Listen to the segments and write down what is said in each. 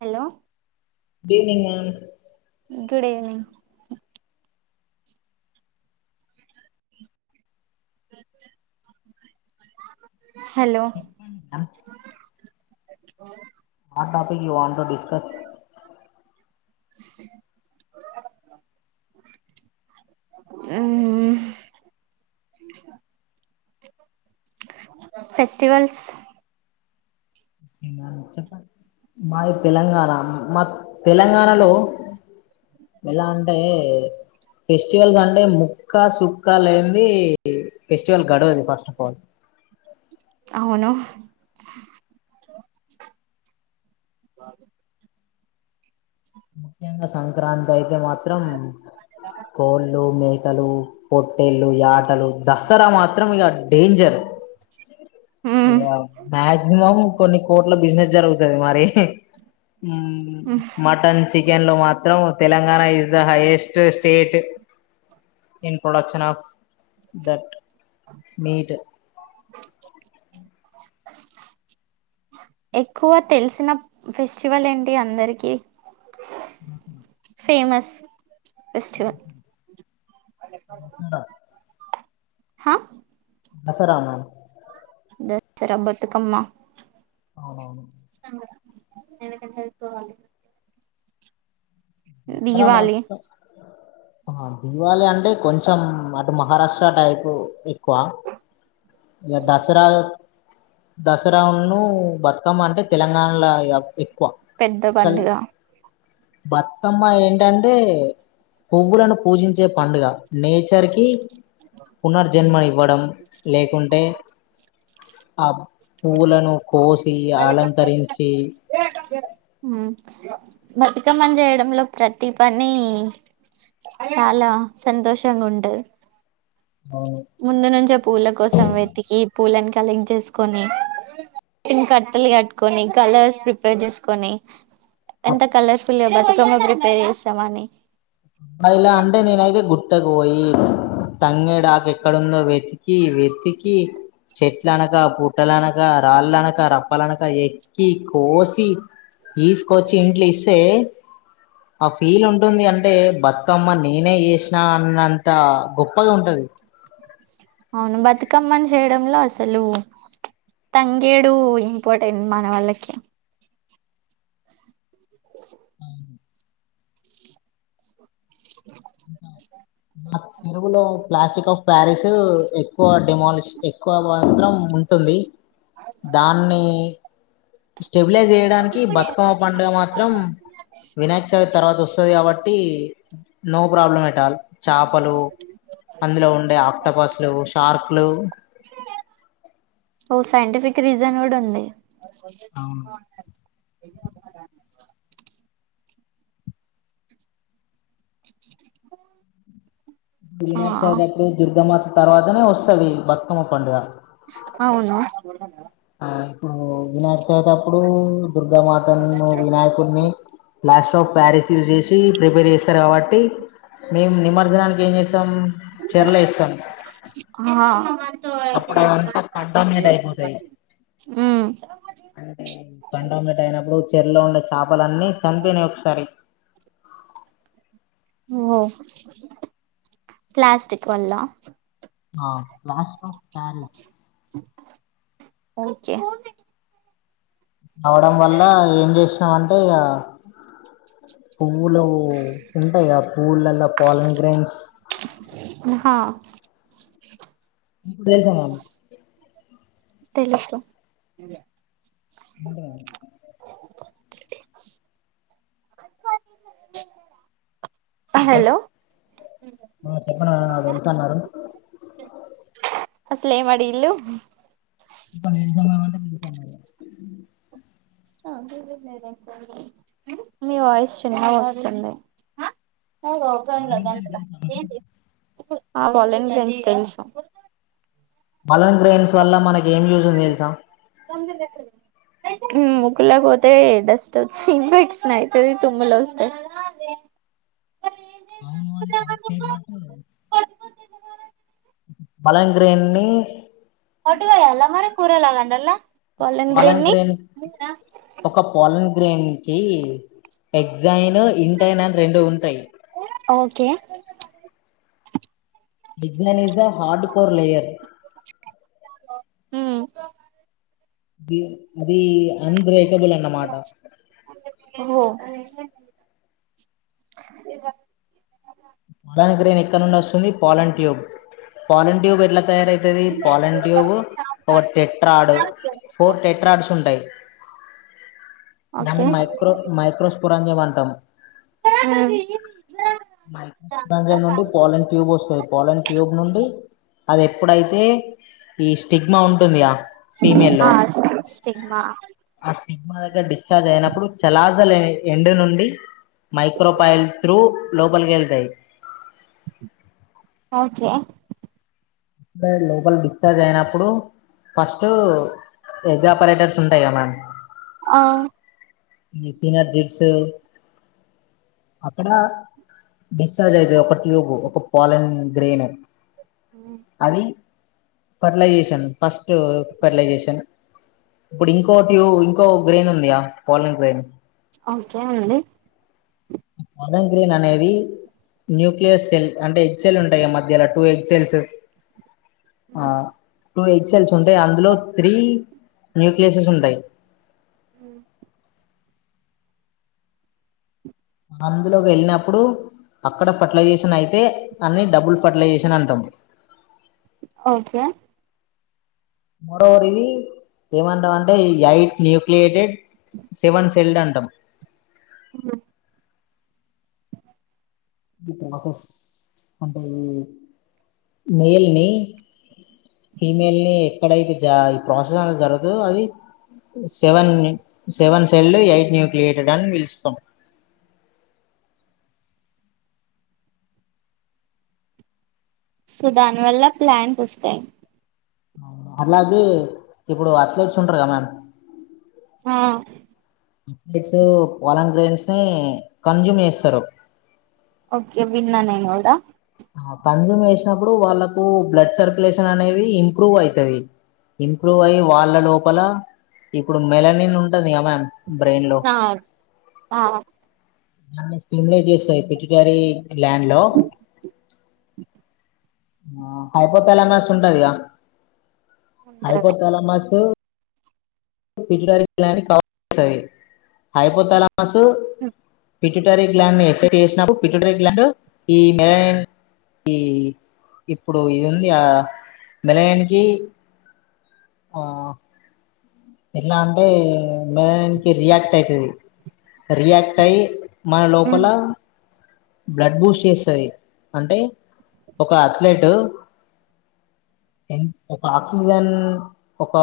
Hello good evening ma'am good evening uh hello చెప్పండి ma'am ఆ topic you want to discuss hmm festivals okay ma'am, మాది తెలంగాణ మా తెలంగాణలో ఎలా అంటే ఫెస్టివల్స్ అంటే ముక్కా సుక్క లేనిది ఫెస్టివల్ గడవది ఫస్ట్ ఆఫ్ ఆల్ అవును ముఖ్యంగా సంక్రాంతి అయితే మాత్రం కోళ్ళు మేక లు పొట్టేళ్లు యాటలు దసరా మాత్రం ఇక డేంజర్ మ్మ్ మాక్సిమం కొన్ని కోట్ల బిజినెస్ జరుగుతుది మరి మ్మ్ మటన్ చికెన్ లో మాత్రం Telangana is the highest state in production of that meat uh ఎక్కువ తెలిసిన ఫెస్టివల్ ఏంటి అందరికి ఆహా ఫేమస్ ఫెస్టివల్ దసరా హా దసరానా దస్రా బతుకమ్మ అవునవును సంగ ఎనక వెళ్కోవాలి క్కర మాత్రం దీవళి అంటే కొంచెం అటు మహారాష్ట్ర టైప్ ఎక్కువ ఇగా దసరా దాసరున్ను బతుకమ్మ అంటే తెలంగాణలో ఇగ పెద్ద పండుగ బతుకమ్మ ఏంటంటే పువ్వులను పూజించే పండుగ నేచర్ కి పునర్జన్మని ఇవ్వడం లేకుంటే ఆ పువ్వులను కోసి అలంకరించి బతుకమ్మని జెయడంలో ప్రతి పని చాలా సంతోషంగా ఉంటది అవును ముందు నుంచే పూల కోసం వెతికి పూలను కలెక్ట్ చేసుకొని టీని కట్టలు కట్టుకొని కలర్స్ ప్రిపేర్ చేసుకొని ఎంత కలర్ఫుల్ బతుకమ్మో ప్రిపేర్ చేసామ అని ఇలా అంటె నేను అయితే గుట్ట పోయి తంగేడాకు ఎక్కడందో వెతికి వెతికి చెట్ల అనక పుట్టలనక రాళ్ళ అనక రప్పలనక ఎక్కి కోసి తీసుకొచ్చి ఇంట్లు ఇస్తే ఆ ఫీల్ ఉంటుంది అంటే అంటే బతుకమ్మ నేనే చేసినా అన్నంత గొప్పగా ఉంటది అవును బతుకమ్మని చేయడంలో అసలు తంగేడు ఇంపార్టెంట్ మన వాళ్ళకి ఇకాా మా చెరువులో ప్లాస్టిక్ ఆఫ్ ప్యారిస్ ఎక్కువ డిమాలిష్ ఎక్కువ మాత్రం ఉంటుంది దాన్ని స్టెబిలైజ్ చేయడానికి బతుకమ్మ పండుగ మాత్రం వినాయక్ చవితి తర్వాత వస్తుది కాబట్టి నో ప్రాబ్లం ఎట్ అల్ చాపలు, అందులో ఉండే ఆక్టపాస్లు జెడ్ షార్క్లు ఓ సై [unintelligible] క్రిజన్గుడా ఉంది అవును ఆ వినాయక చదత్రోజు దుర్గమాత తర్వాతనే వస్తది బతుకమ్మ పండుగ అవున ఆ ఇప్పుడు వినాయకచవితప్పుడు దుర్గా మాత ను వినాయకుడిని ప్లాస్ట ఆఫ్ ప్యారిస్ యూజ్ చేసి ప్రిపేర్ చేస్తారు కాబట్టి మేమ్మ్ నిమజ్జనానికి ఏం చేస్తాం చరలేస్తాం ఆ అప్పుడు అదంతా కడ్డ మీద అయిపోతాయి ఉమ్ అంటే పండలటైనప్పుడుచ్చ ఇల్లో ఉండే చేపలన్నీ చనిపోనాయి ఒకసారి ఓహొ ప్లాస్టిక్ వల్ల ఆ ప్లాస్టర్ ఆఫ్ పారిస్ ఓకే అవడం వల్ల ఏం చేసినాంటే ఇగ పువ్వు పూల్లో ఉంటాయి గా పూలల్ల పాలన్ గ్రైన్స్ ఉహ ఇప్పుడు తెల్సా మమ్మీకి తెలుసు [inaudible] ట అ హలో ఆ చెప్ప నా [unintelligible] వెళ్తన్నారు అసలేం అడిగిల్లు ఒక నిమిష [unintelligible] మీ వాయిస్ చిన్నగోస్తుంది పాలన్ గ్రైన్స్ తెలుసా [inaudible] ఆ బలేం ఫ్రెండ్ తెలుసు మలన్ ఫ్రెండ్స్ వల్ల మనకి ఏం యూజ్ ఉంది తెలుసా ముకులా పోతే డస్ట్ వచ్చి ఇన్ఫెక్షన్ అయితది తుమ్ములో వస్తాయి. అవును అది కరెక్టే బట్ పలంగ్రేన్ని ఓటుగాకోయల్న మరి కూరలాగండల్నా పాలన్ గ్రేన్ ఒక పాలన్ గ్రేన్ కి ఎగ్జైన్, ఇంటైన్ అని రెండు ఉంటాయి. ఓకే విజ్ఞన్ is the hard core layer [unintelligible] అది అన్బ్రేకబుల్ అన్న మాట అ ఇగా పలాని గ్రేన్ ఎక్కడ నుండి వస్తుంది పాలన్ ట్యూబ్ పాలన్ ట్యూబ్ ఎట్లా తయారైతది? పాలన్ ట్యూబ్ ఒక టెట్రాడు, ఫోర్ టెట్రాడ్స్ ఉంటాయి దాన్ని ఓకే మైక్రో మైక్రోస్ఫురాన్జమంటాం ఉ మై [unintelligible] నుండి పోలన్ ట్యూబ్ వస్తాది. పోలన్ ట్యూబ్ నుండి అది ఎప్పుడైతే ఈ స్టిగ్మా ఉంటుందిగా ఫీమేల్లో ఆ స్టి స్టిగ్మా సినిగమా దగ్గర డిశ్చార్జ్ అయినప్పుడు చలాసలు ఎం నుండి మైక్రోపాయల్ ్రూ లో్బల్ గెల్తాయి ఓకే ఇప్పుడే లోపలి బిక్టాజ్ అయినప్పుడు ఫస్ట్ ఎ్పరేటర్స్ ఉంటాయి కద మ్యామ్ ఆ ఈ సీనిర్ జిప్స్ అక్కడ డిశ్చార్జ్ అయితే ఒక ట్యూబ్ ఒక పాలన్ గ్రైన్ అది ఫర్టిలైజేషన్ ఫస్ట్ ఫర్టిలైజేషన్ ఇప్పుడు ఇంకో ట్యూ ఇంకో గ్రైన్ ఉందియా పోాలన్ గ్రైన్ అఓకే అండి పదన్ గ్రీన్ అనేవి న్యూక్లియస్ సెల్ అంటే ఎక్్ సెల్ ఉంటాయి మధ్యలా టూ ఎక్ ఆ టూ హెచ్ఎల్స్ ఉంటాయి అందులో త్రీ న్యూక్లియసస్ ఉంటాయి ఉం అందులోకి వెళ్ళినప్పుడు అక్కడ ఫర్టిలైజేషన్ అయితే అన్ని డబుల్ పట్ల చేసిన అంటం ఓకే మరోది ఏమంటం అంటే ఈ యైట్ న్యూక్లియోటైడ్ శివన్ సెల్ అంటం ఉం హస్ అంటే మేల్ని ఫీమెయిల్ ని ఎక్కడైతే జ ఈ ప్రాసెస్ అనే జరుగుతదో అది seven seven cell eight nucleated అని పిలుస్తాం సో దాని వల్ల ప్లాన్స్ వస్తాయి అలాగే ఇప్పుడు అథ్లెట్స్ ఉంటారు గ మ్యామ్ ఆ అప్లైట్స్ వాల గ్రైన్స్ ని కన్జూమ్ చేస్తారు ఓకే విన్న నెన్ గూడ కన్జూమ్ చేసినప్పుడు వాళ్ళకు బ్లడ్ సర్కులేషన్ అనేవి ఇంప్రూవ్ అయితవి ఇంప్రూవ్ అయి్యి వాళ్ళ లోపల ఇప్పుడు మెలనిన్ ఉంటంది గ మ్యామ్ బ్రెయిన్ లో ఆ ఆ స్కస్తాయి పిట్యూటరీ గ్లాండ్ లో హైపో తాలమాస్ ఉంటదిగా hypothalamus pituitary gland study hypothalamus ఆస్ పిట్యూటరీ గ్లాండ్ నీ ఎఫెక్ట్ చేసినప్పుడు పిట్యటరీ గ్లాండ్ ఈ ఇర ఈ ఇప్పుడు ఇది ఉంది ఆ నిలయానికి ఆ ఎలా అంటే మెన్ కి రియాక్ట్ అయితుది రియాక్ట్ అయిి మన హ్మ్. లోపల బ్లడ్ బూస్ట్ చేస్తది అంటే ఒక అథ్లెట్ ఎ ఒక ఆక్సిజన్ ఒక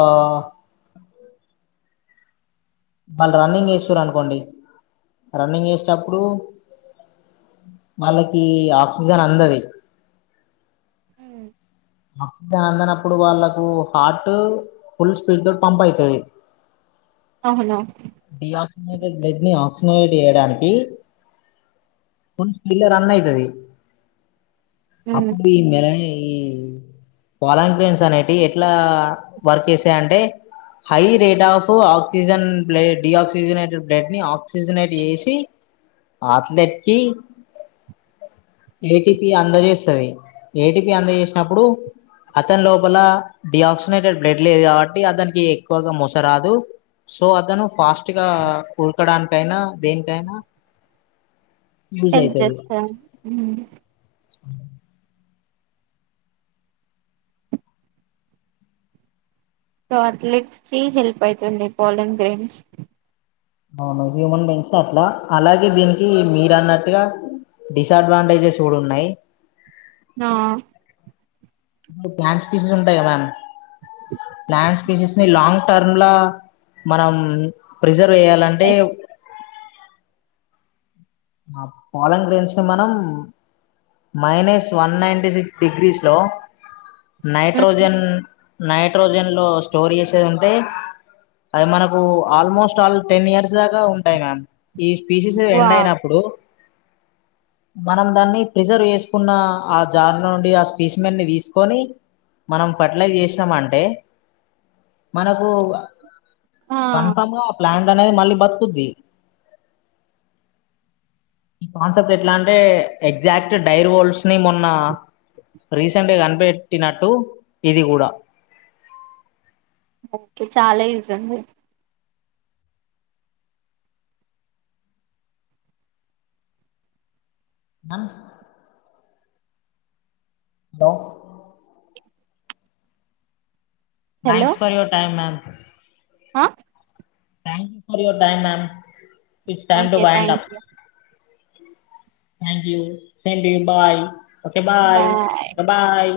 వాళ్ళు రన్నింగ్ చేస్తుారు అనుకోండి రన్నింగ్ చేసేటప్పుడు వాళ్ళకి ఆక్సిజన్ అందది ఆ దాని అందినప్పుడు వాళ్ళకు హార్ట్ ఫుల్ స్పీడ్ తో పంప్ అయితది అవును బ్లడ్ ని ఆక్సినైడ్ చేయడానికి పిల్ల రన్ అయితది అప్పుడి మేర ఈ వాలంటీర్స్ అనేటి ఎట్లా వర్క్ చేసాయ అంటే హై రేట్ ఆఫ్ ఆక్సిజన్ బ్ల డిఆక్సిజనేటెడ్ బ్లడ్ ని ఆక్సిజనేట్ చేసి అథ్లెట్ కీ ఏటిపి అందజేస్తుంది ఏటీపి అందజేసినప్పుడు అతని లోపల డియాక్సినేటెడ్ బ్లడ్ లేదు కాబట్టి అతనికి ఎక్కువగా మోస రాదు సో అతను ఫాస్ట్ గా కూరకడానికైనా దేనికైనా యూజ్ హల్ప్ జేస్త అవు సో అథ్లెట్స్ కి హెల్ప్ అవుతుంది బౌలింగ్ గేమ్స్ అవును హ్యూమన్ పెెస్న్ అట్లా అలాగే దీనికి మీరు అన్నట్టుగా డిసడ్వాంటేజెస్ కూడా ఉన్నాయి్ ఆ ప్యాంస్ పీసెస్ ఉంటాయి కద మ్యామ్ ల్యాండ్ స్పీచెస్ ని లాంగ్ టర్మ్ లా మనం ప్రిజర్వ్ వయాలంటే ఆ పాలంగ్రంచి మనం minus one ninety six degrees లో నైట్రోజన్ నైట్రోజన్ లో స్టోర్ చేసేది ఉంటే అది మనకు ఆల్మోస్ట్ ఆల్ టెన్ ఇయర్స్ దాకా ఉంటాయి మ్యామ్ ఈ స్పీసీస్ ఎండ్ అయిన మనం దాన్ని ప్రిజర్వ్ చేసుకున్న ఆ జార్ నుండి ఆ స్పీస్మెట్ ని తీసుకొని మనం ఫర్టిలైజ్ చేసినామ అంటే మనకు కన్ఫామ్ ప్లాంట్ అనేది మళ్ళీ బతుకుది ఈ కాన్సెప్ట్ ఎట్లా అంటే ఎగ్జాక్ట్ డైర్ వోల్స్ ని మొన్న రీసెంట్గా కనిపెట్టినట్టు ఇది కూడా ఓకే చాలా ఈయూజ్ అండి అను the thanks for your time ma'am ఆ thank for your time ma'ams టై వై అప్ థ్యాంక్ ూథం య బాయ్ ఓకే బాయ్ బాయ్